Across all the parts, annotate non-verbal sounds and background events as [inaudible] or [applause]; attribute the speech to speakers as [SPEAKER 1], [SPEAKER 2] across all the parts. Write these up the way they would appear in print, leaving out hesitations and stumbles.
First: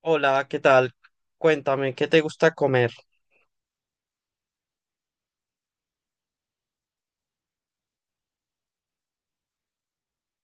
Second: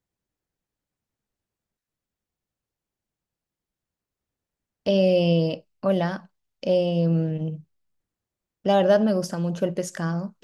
[SPEAKER 1] Hola, ¿qué tal? Cuéntame, ¿qué te gusta comer?
[SPEAKER 2] Hola, em, la verdad me gusta mucho el pescado.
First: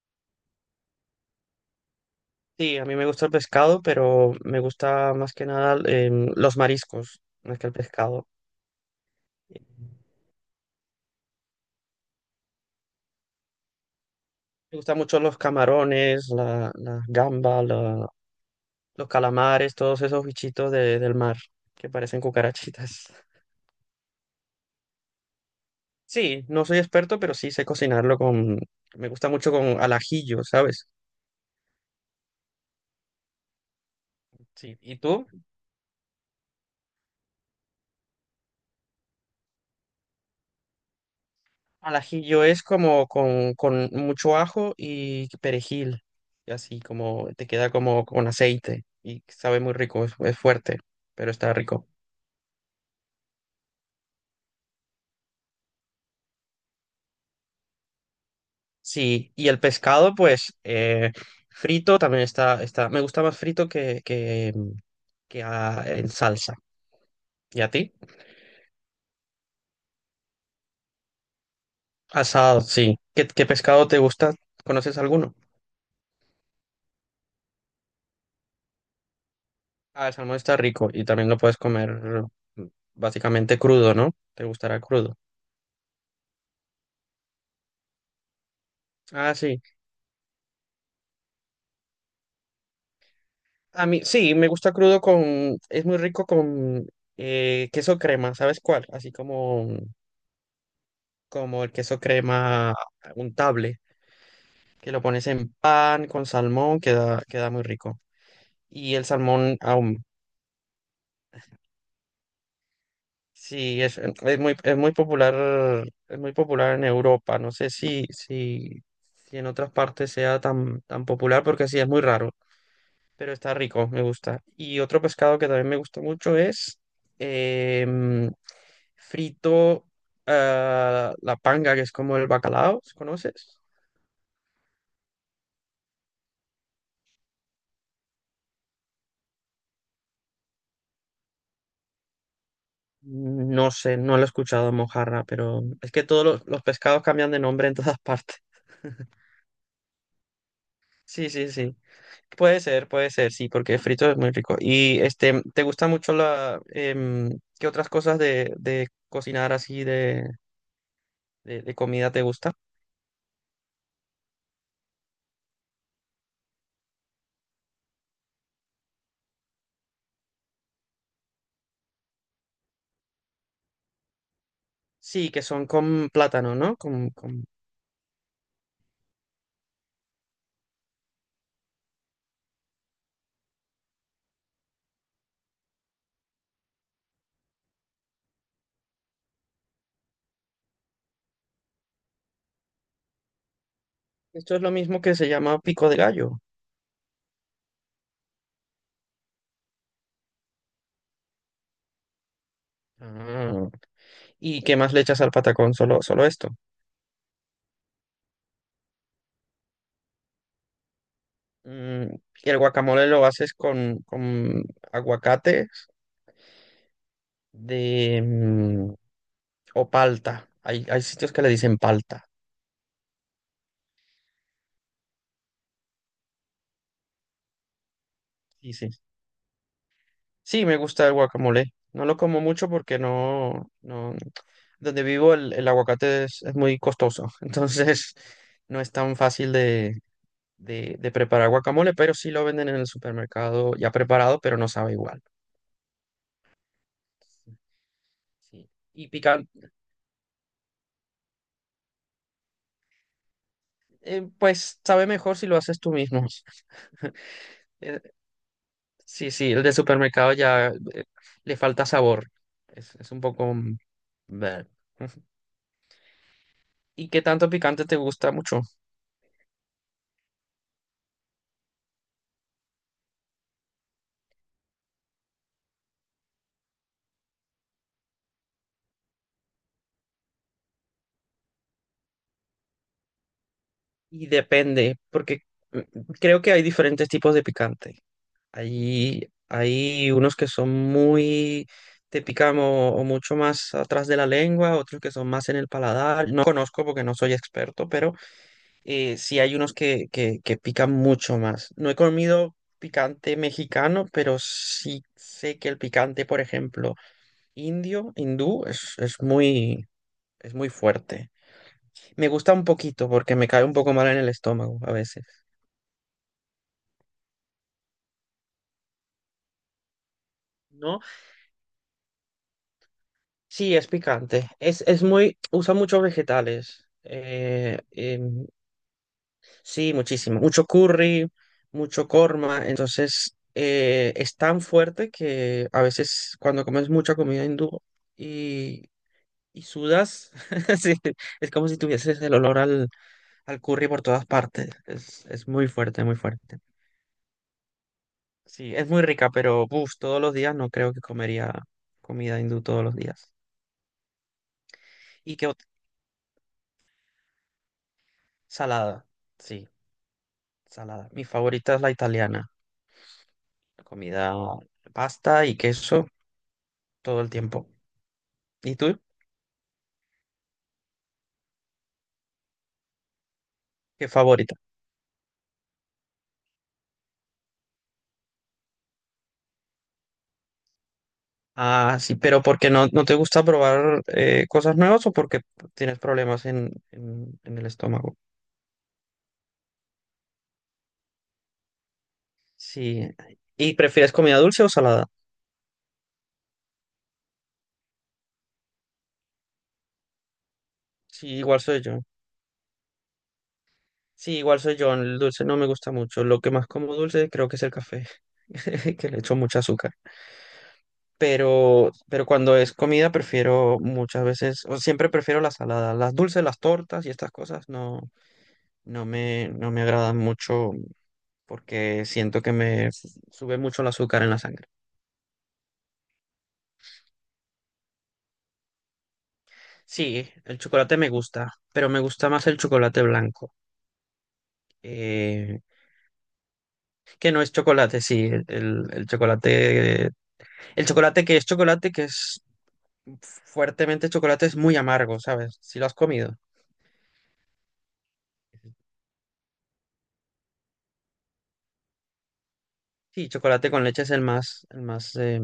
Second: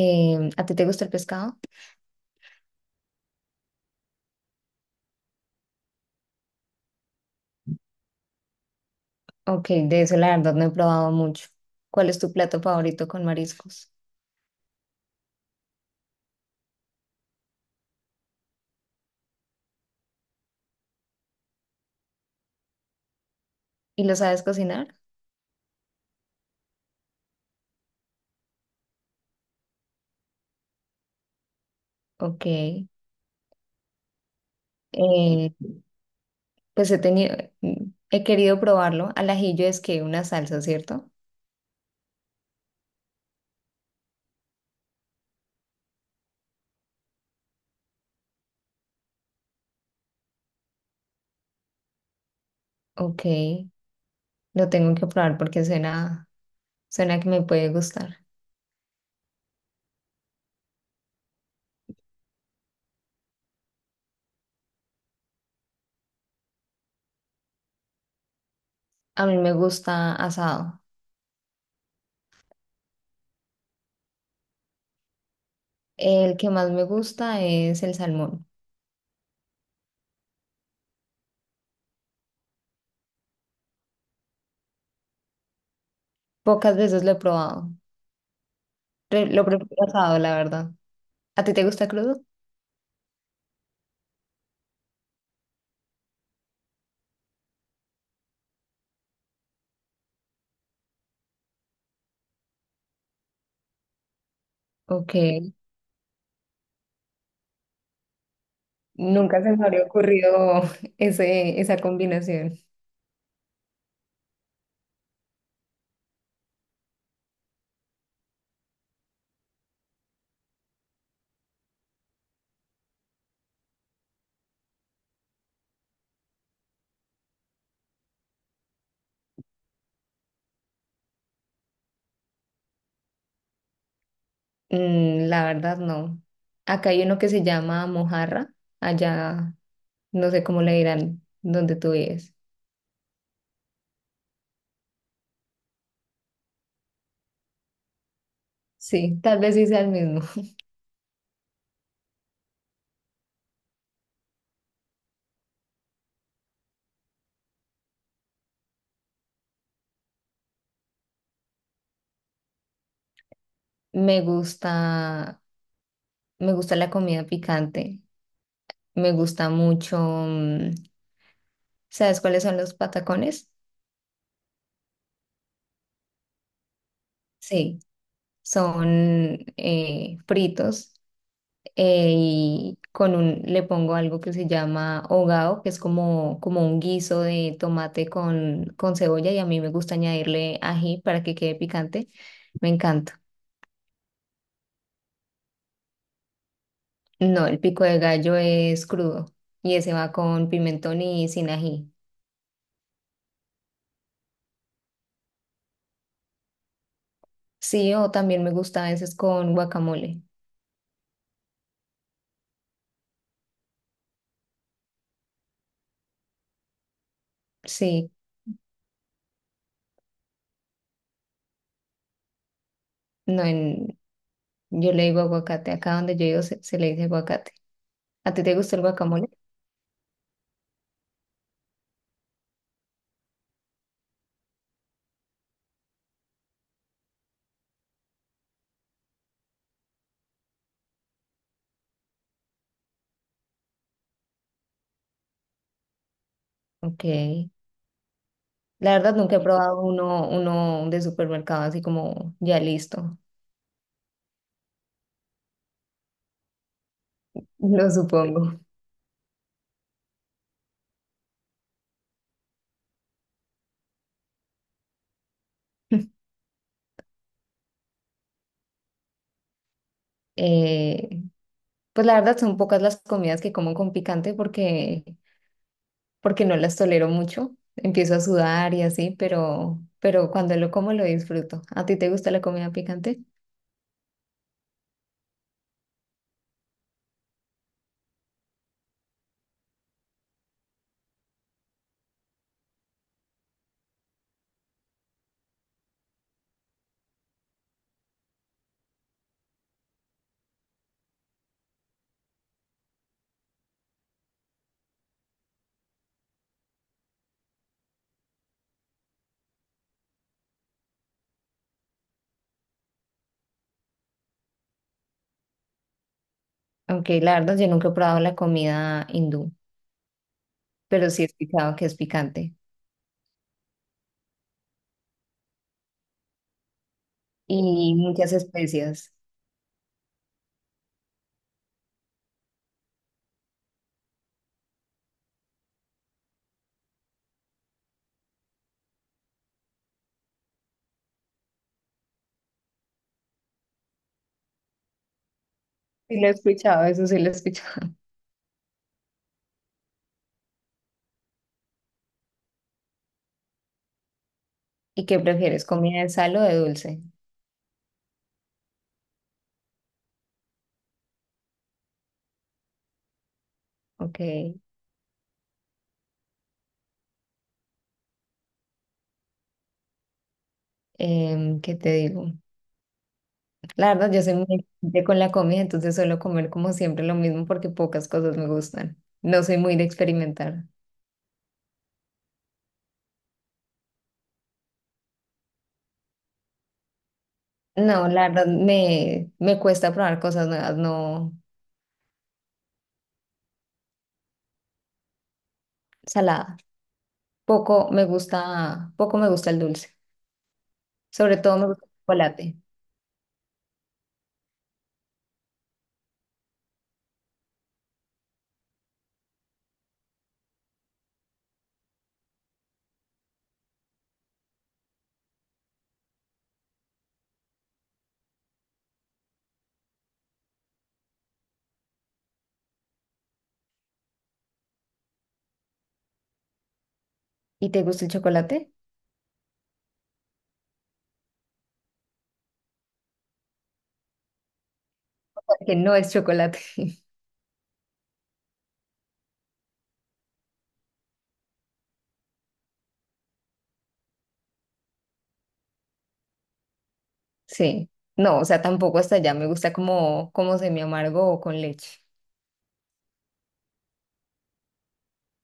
[SPEAKER 2] ¿A ti te gusta el pescado?
[SPEAKER 1] Sí, a mí me gusta el pescado, pero me gusta más que nada los mariscos, más que el pescado. Me
[SPEAKER 2] Ok, de eso la verdad no he probado mucho. ¿Cuál es tu plato favorito con mariscos?
[SPEAKER 1] gustan mucho los camarones, la gamba, los calamares, todos esos bichitos del mar que parecen cucarachitas. [laughs]
[SPEAKER 2] ¿Y lo sabes cocinar?
[SPEAKER 1] Sí, no soy experto, pero sí sé cocinarlo con... Me gusta mucho con al ajillo, ¿sabes?
[SPEAKER 2] Ok,
[SPEAKER 1] Sí, ¿y tú?
[SPEAKER 2] pues he querido probarlo. Al ajillo es que una salsa, ¿cierto?
[SPEAKER 1] Al ajillo es como con mucho ajo y perejil, y así como te queda como con aceite y sabe muy rico, es fuerte, pero está rico.
[SPEAKER 2] Ok, lo tengo que probar porque suena que me puede gustar.
[SPEAKER 1] Sí, y el pescado pues frito también está, me gusta más frito que en salsa. ¿Y a ti?
[SPEAKER 2] A mí me gusta asado.
[SPEAKER 1] Asado, sí. ¿Qué, qué pescado te gusta? ¿Conoces alguno?
[SPEAKER 2] El que más me gusta es el salmón.
[SPEAKER 1] Ah, el salmón está rico y también lo puedes comer mm, básicamente crudo, ¿no? ¿Te gustará crudo?
[SPEAKER 2] Pocas veces lo he probado.
[SPEAKER 1] Ah,
[SPEAKER 2] Lo
[SPEAKER 1] sí.
[SPEAKER 2] prefiero asado, la verdad. ¿A ti te gusta crudo?
[SPEAKER 1] A mí, sí, me gusta crudo con, es muy rico con queso crema, ¿sabes cuál? Así como, como el queso crema untable, que lo
[SPEAKER 2] Ok,
[SPEAKER 1] pones en pan con salmón, queda muy rico. Y el
[SPEAKER 2] nunca se
[SPEAKER 1] salmón
[SPEAKER 2] me habría
[SPEAKER 1] aún,
[SPEAKER 2] ocurrido [laughs] esa combinación.
[SPEAKER 1] sí, es muy popular en Europa. No sé si en otras partes sea tan popular, porque sí, es muy raro. Pero está rico, me gusta. Y otro pescado que también me gusta mucho es em, frito, ah, la panga, que es como el bacalao, ¿conoces?
[SPEAKER 2] Mm, la verdad, no. Acá hay uno que se llama mojarra. Allá, no sé cómo le dirán donde tú vives.
[SPEAKER 1] No sé, no lo he escuchado en mojarra, pero es que todos los pescados cambian de nombre en todas partes. [laughs]
[SPEAKER 2] Sí, tal vez sí sea el mismo.
[SPEAKER 1] Sí, sí, sí. Puede ser, sí, porque frito es muy rico. Y este, ¿te gusta mucho qué otras cosas de cocinar así de comida te gusta?
[SPEAKER 2] Me gusta, me gusta la comida picante. Me gusta mucho. ¿Sabes cuáles son los patacones?
[SPEAKER 1] Sí, que son con plátano, ¿no? Con...
[SPEAKER 2] Sí, son fritos y con un, le pongo algo que se llama hogao, que es como un guiso de tomate con cebolla, y a mí me gusta añadirle ají para que quede picante, me encanta.
[SPEAKER 1] Esto es lo mismo que se llama pico de gallo.
[SPEAKER 2] No, el pico de gallo es crudo y ese va con pimentón y sin ají.
[SPEAKER 1] Ah. ¿Y qué más le echas al patacón? Solo, solo esto.
[SPEAKER 2] Sí, o también me gusta a veces con guacamole.
[SPEAKER 1] Mm, y el guacamole lo haces con aguacates
[SPEAKER 2] Sí,
[SPEAKER 1] de, mm, o palta. Hay sitios que le dicen palta.
[SPEAKER 2] no en, yo le digo aguacate. Acá donde yo vivo se le dice aguacate. ¿A ti te
[SPEAKER 1] Sí,
[SPEAKER 2] gusta el
[SPEAKER 1] sí.
[SPEAKER 2] guacamole?
[SPEAKER 1] Sí, me gusta el guacamole. No lo como mucho porque no, no, donde vivo el aguacate es muy costoso. [laughs] Entonces no es tan fácil de preparar guacamole, pero sí lo venden en el supermercado ya preparado, pero no sabe igual.
[SPEAKER 2] Ok.
[SPEAKER 1] Sí.
[SPEAKER 2] La
[SPEAKER 1] Y
[SPEAKER 2] verdad, nunca he
[SPEAKER 1] picante,
[SPEAKER 2] probado uno de supermercado así como ya listo,
[SPEAKER 1] pues sabe mejor si lo haces tú mismo. [laughs]
[SPEAKER 2] [laughs] lo
[SPEAKER 1] Eh,
[SPEAKER 2] supongo.
[SPEAKER 1] sí, sí, el de supermercado ya le falta sabor. Es un poco... mm, bleh. [laughs] ¿Y qué tanto picante te gusta mucho?
[SPEAKER 2] Eh, pues la verdad son pocas las comidas que como con porque no las tolero mucho. Empiezo a sudar y así, pero cuando lo como lo disfruto. ¿A ti te gusta la comida picante?
[SPEAKER 1] Y depende, porque mm, creo que hay diferentes tipos de picante. Hay unos que son muy, te pican o mucho más atrás de la lengua, otros que son más en el paladar. No conozco porque no soy experto, pero sí hay unos que pican mucho más. No he comido picante mexicano, pero sí sé que el picante, por ejemplo, indio, hindú, es muy fuerte. Me gusta un poquito porque me cae un poco mal en el estómago a veces.
[SPEAKER 2] Aunque la verdad yo nunca he probado la comida hindú,
[SPEAKER 1] ¿No?
[SPEAKER 2] pero sí he escuchado que es picante
[SPEAKER 1] Sí, es picante. Es muy, usa muchos vegetales.
[SPEAKER 2] y muchas especias.
[SPEAKER 1] Sí, muchísimo. Mucho curry, mucho korma. Entonces, es tan fuerte que a veces cuando comes mucha comida hindú y, y sudas, [laughs] sí, es como si tuvieses el olor al curry por todas partes. Es muy fuerte, muy
[SPEAKER 2] Sí lo he
[SPEAKER 1] fuerte.
[SPEAKER 2] escuchado, eso sí lo he escuchado. [laughs]
[SPEAKER 1] Sí, es muy rica, pero uf, todos los días no creo que comería comida hindú todos los días.
[SPEAKER 2] ¿Y qué
[SPEAKER 1] ¿Y qué ot-
[SPEAKER 2] prefieres, comida de sal o de dulce?
[SPEAKER 1] Salada. Sí. Salada. Mi favorita es la italiana. La
[SPEAKER 2] Ok.
[SPEAKER 1] comida, pasta y queso todo el tiempo. ¿Y tú?
[SPEAKER 2] ¿Qué te digo? La
[SPEAKER 1] ¿Qué
[SPEAKER 2] verdad, yo soy muy
[SPEAKER 1] favorita?
[SPEAKER 2] exigente con la comida, entonces suelo comer como siempre lo mismo porque pocas cosas me gustan. No soy muy de experimentar.
[SPEAKER 1] Ah, sí, pero porque no te gusta probar cosas nuevas o porque tienes problemas en el
[SPEAKER 2] No,
[SPEAKER 1] estómago?
[SPEAKER 2] la verdad, me cuesta probar cosas nuevas, no
[SPEAKER 1] Sí. ¿Y prefieres comida dulce o salada?
[SPEAKER 2] salada. Poco me gusta el dulce.
[SPEAKER 1] Sí,
[SPEAKER 2] Sobre todo
[SPEAKER 1] igual
[SPEAKER 2] me
[SPEAKER 1] soy
[SPEAKER 2] gusta el
[SPEAKER 1] yo.
[SPEAKER 2] chocolate.
[SPEAKER 1] Sí, igual soy yo, el dulce no me gusta mucho. Lo que más como dulce creo que es el café, [laughs] que le echo mucho azúcar. Pero cuando es comida prefiero muchas veces, o siempre prefiero la salada. Las dulces, las tortas y estas cosas no, no me agradan mucho porque siento que me sube mucho el azúcar en la sangre.
[SPEAKER 2] ¿Y te gusta el chocolate?
[SPEAKER 1] Sí, el chocolate me gusta, pero me gusta más el chocolate blanco, eh,
[SPEAKER 2] Porque no es chocolate. [laughs]
[SPEAKER 1] que no es chocolate, sí, el chocolate. El chocolate, que es fuertemente chocolate, es muy amargo, ¿sabes? Si lo has comido.
[SPEAKER 2] Sí. No, o sea, tampoco hasta allá. Me gusta como semi amargo o con leche.
[SPEAKER 1] Sí, chocolate con leche es el más, el más.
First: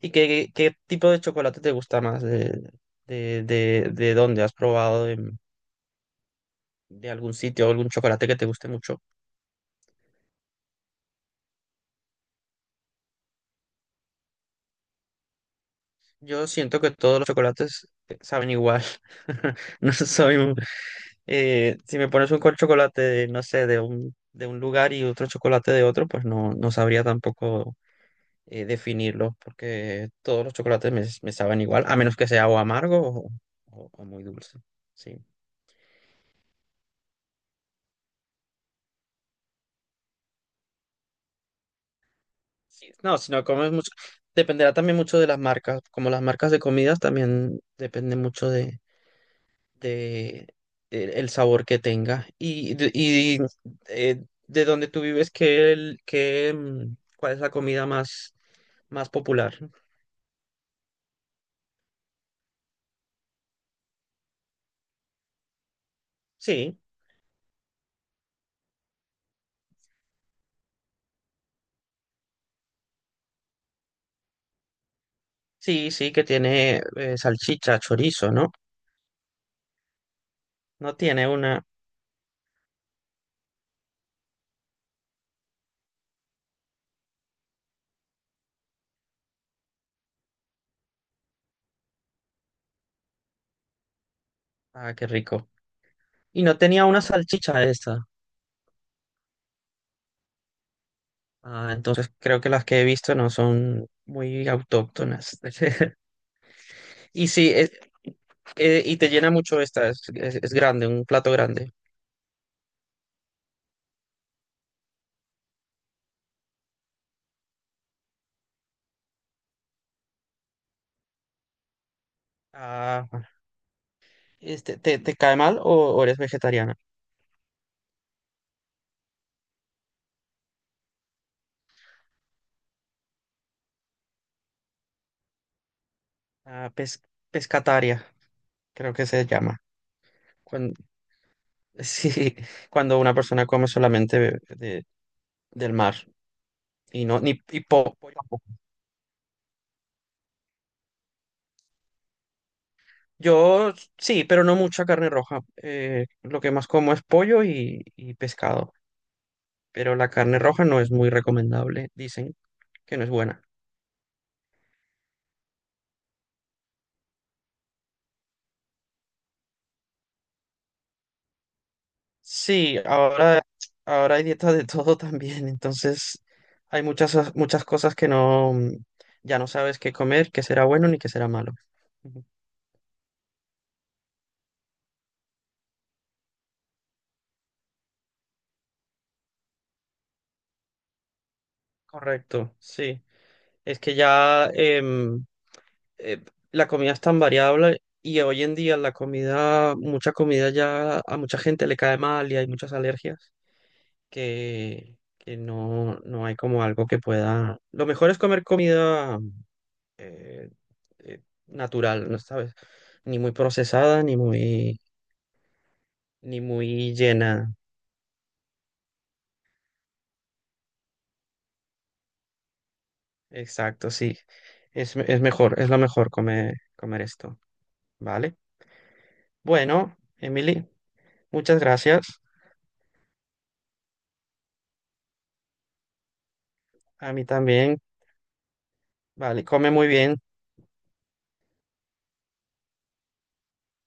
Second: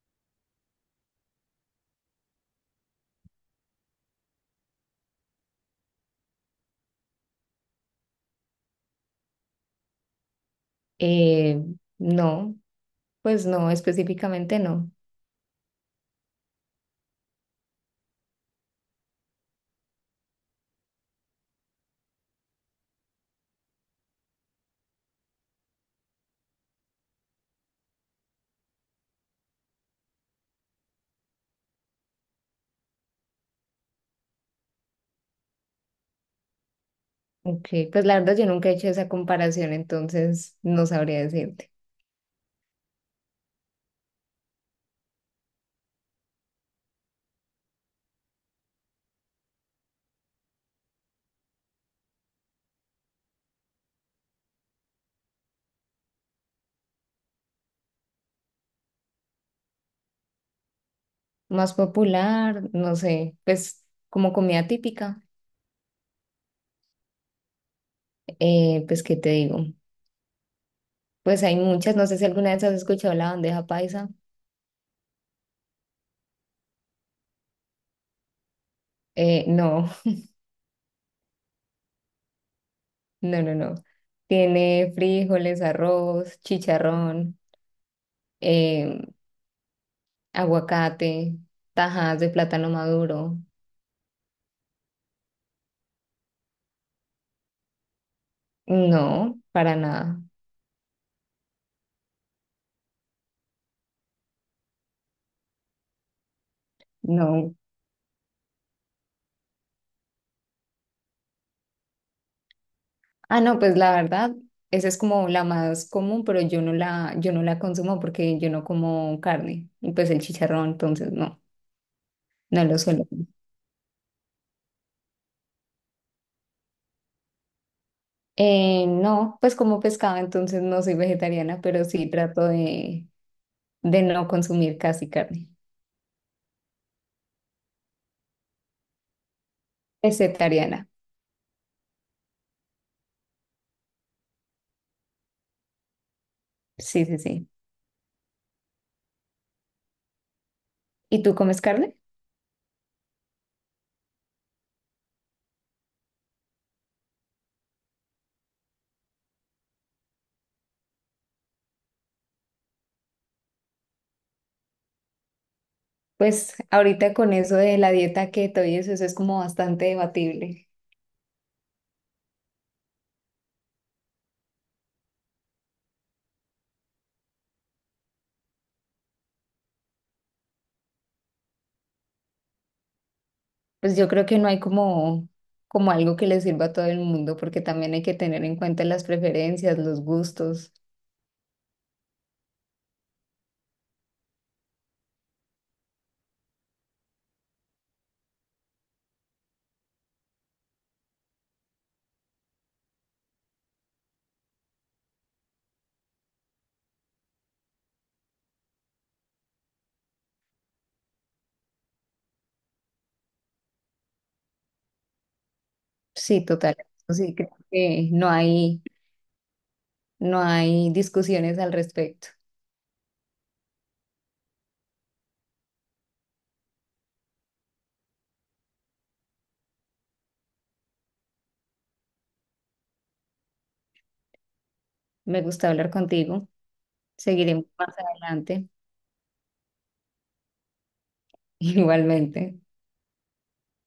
[SPEAKER 1] ¿Y qué, qué tipo de chocolate te gusta más? De dónde has probado? ¿De, algún sitio, algún chocolate que te guste mucho?
[SPEAKER 2] Eh, no, pues no, específicamente no.
[SPEAKER 1] Yo siento que todos los chocolates saben igual. [laughs] No soy un- si me pones un chocolate, de, no sé, de un lugar y otro chocolate de otro, pues no, no sabría tampoco definirlos porque todos los chocolates me saben igual, a menos que sea o amargo o muy dulce. Sí.
[SPEAKER 2] Ok, pues la verdad yo nunca he hecho esa comparación, entonces no sabría decirte.
[SPEAKER 1] Sí, no, sino comes mucho. Dependerá también mucho de las marcas. Como las marcas de comidas también depende mucho de, el sabor que tenga. Y de dónde tú vives, qué, mm, ¿cuál es la comida más, más popular?
[SPEAKER 2] Más popular, no sé, pues como comida típica,
[SPEAKER 1] Sí,
[SPEAKER 2] pues ¿qué te digo? Pues hay muchas, no sé si alguna vez has escuchado la bandeja paisa.
[SPEAKER 1] sí, sí, que tiene salchicha, chorizo, ¿no?
[SPEAKER 2] No,
[SPEAKER 1] No tiene una.
[SPEAKER 2] [laughs] no, no, no. Tiene frijoles, arroz, chicharrón, eh, aguacate, tajadas de plátano maduro.
[SPEAKER 1] Ah, qué rico. Y no tenía una salchicha esta.
[SPEAKER 2] No, para nada.
[SPEAKER 1] Ah, entonces creo que las que he visto no son muy autóctonas. [laughs] Y sí,
[SPEAKER 2] No,
[SPEAKER 1] y te llena mucho esta, es grande, un plato grande.
[SPEAKER 2] ah, no, pues la verdad, esa es como la más común, pero yo no la consumo porque yo no como carne y pues el chicharrón, entonces no, no lo suelo
[SPEAKER 1] Ah,
[SPEAKER 2] comer.
[SPEAKER 1] este, te cae mal o eres vegetariana?
[SPEAKER 2] No, pues como pescado, entonces no soy vegetariana, pero sí trato de no consumir casi carne.
[SPEAKER 1] Ah, pescataria, creo que se llama. Cuando,
[SPEAKER 2] Vegetariana,
[SPEAKER 1] [laughs] sí, cuando una persona come solamente de, del mar y
[SPEAKER 2] sí, sí,
[SPEAKER 1] no ni
[SPEAKER 2] sí.
[SPEAKER 1] y po- pollo tampoco.
[SPEAKER 2] ¿Y tú comes carne?
[SPEAKER 1] Yo sí, pero no mucha carne roja. Lo que más como es pollo y pescado, pero la carne roja no es muy recomendable, dicen que no es buena.
[SPEAKER 2] Pues ahorita con eso de la dieta keto y eso es como bastante debatible.
[SPEAKER 1] Sí, ahora, ahora hay dietas de [laughs] todo también, entonces hay muchas, muchas cosas que no, mm, ya no sabes qué comer, qué será bueno ni qué será malo. Ujú.
[SPEAKER 2] Pues yo creo que no hay como, como algo que le sirva a todo el mundo, porque también hay que tener en cuenta las preferencias, los gustos.
[SPEAKER 1] Correcto, sí. Es que ya, eh, la comida es tan variable y hoy en día la comida, mucha comida ya a mucha gente le cae mal y hay muchas alergias que no, no hay como algo que pueda... Lo mejor es comer comida eh, eh, natural, ¿no sabes? Ni muy procesada, ni muy, ni
[SPEAKER 2] Sí, total.
[SPEAKER 1] muy
[SPEAKER 2] Eso sí, creo
[SPEAKER 1] llena.
[SPEAKER 2] que no hay discusiones al respecto.
[SPEAKER 1] Exacto, sí. Es mejor, es lo mejor comer, comer esto, ¿vale? Bueno, Emily, muchas gracias.
[SPEAKER 2] Me gusta hablar contigo.
[SPEAKER 1] A mí
[SPEAKER 2] Seguiremos
[SPEAKER 1] también,
[SPEAKER 2] más adelante.
[SPEAKER 1] vale, come muy bien.
[SPEAKER 2] [laughs] Igualmente.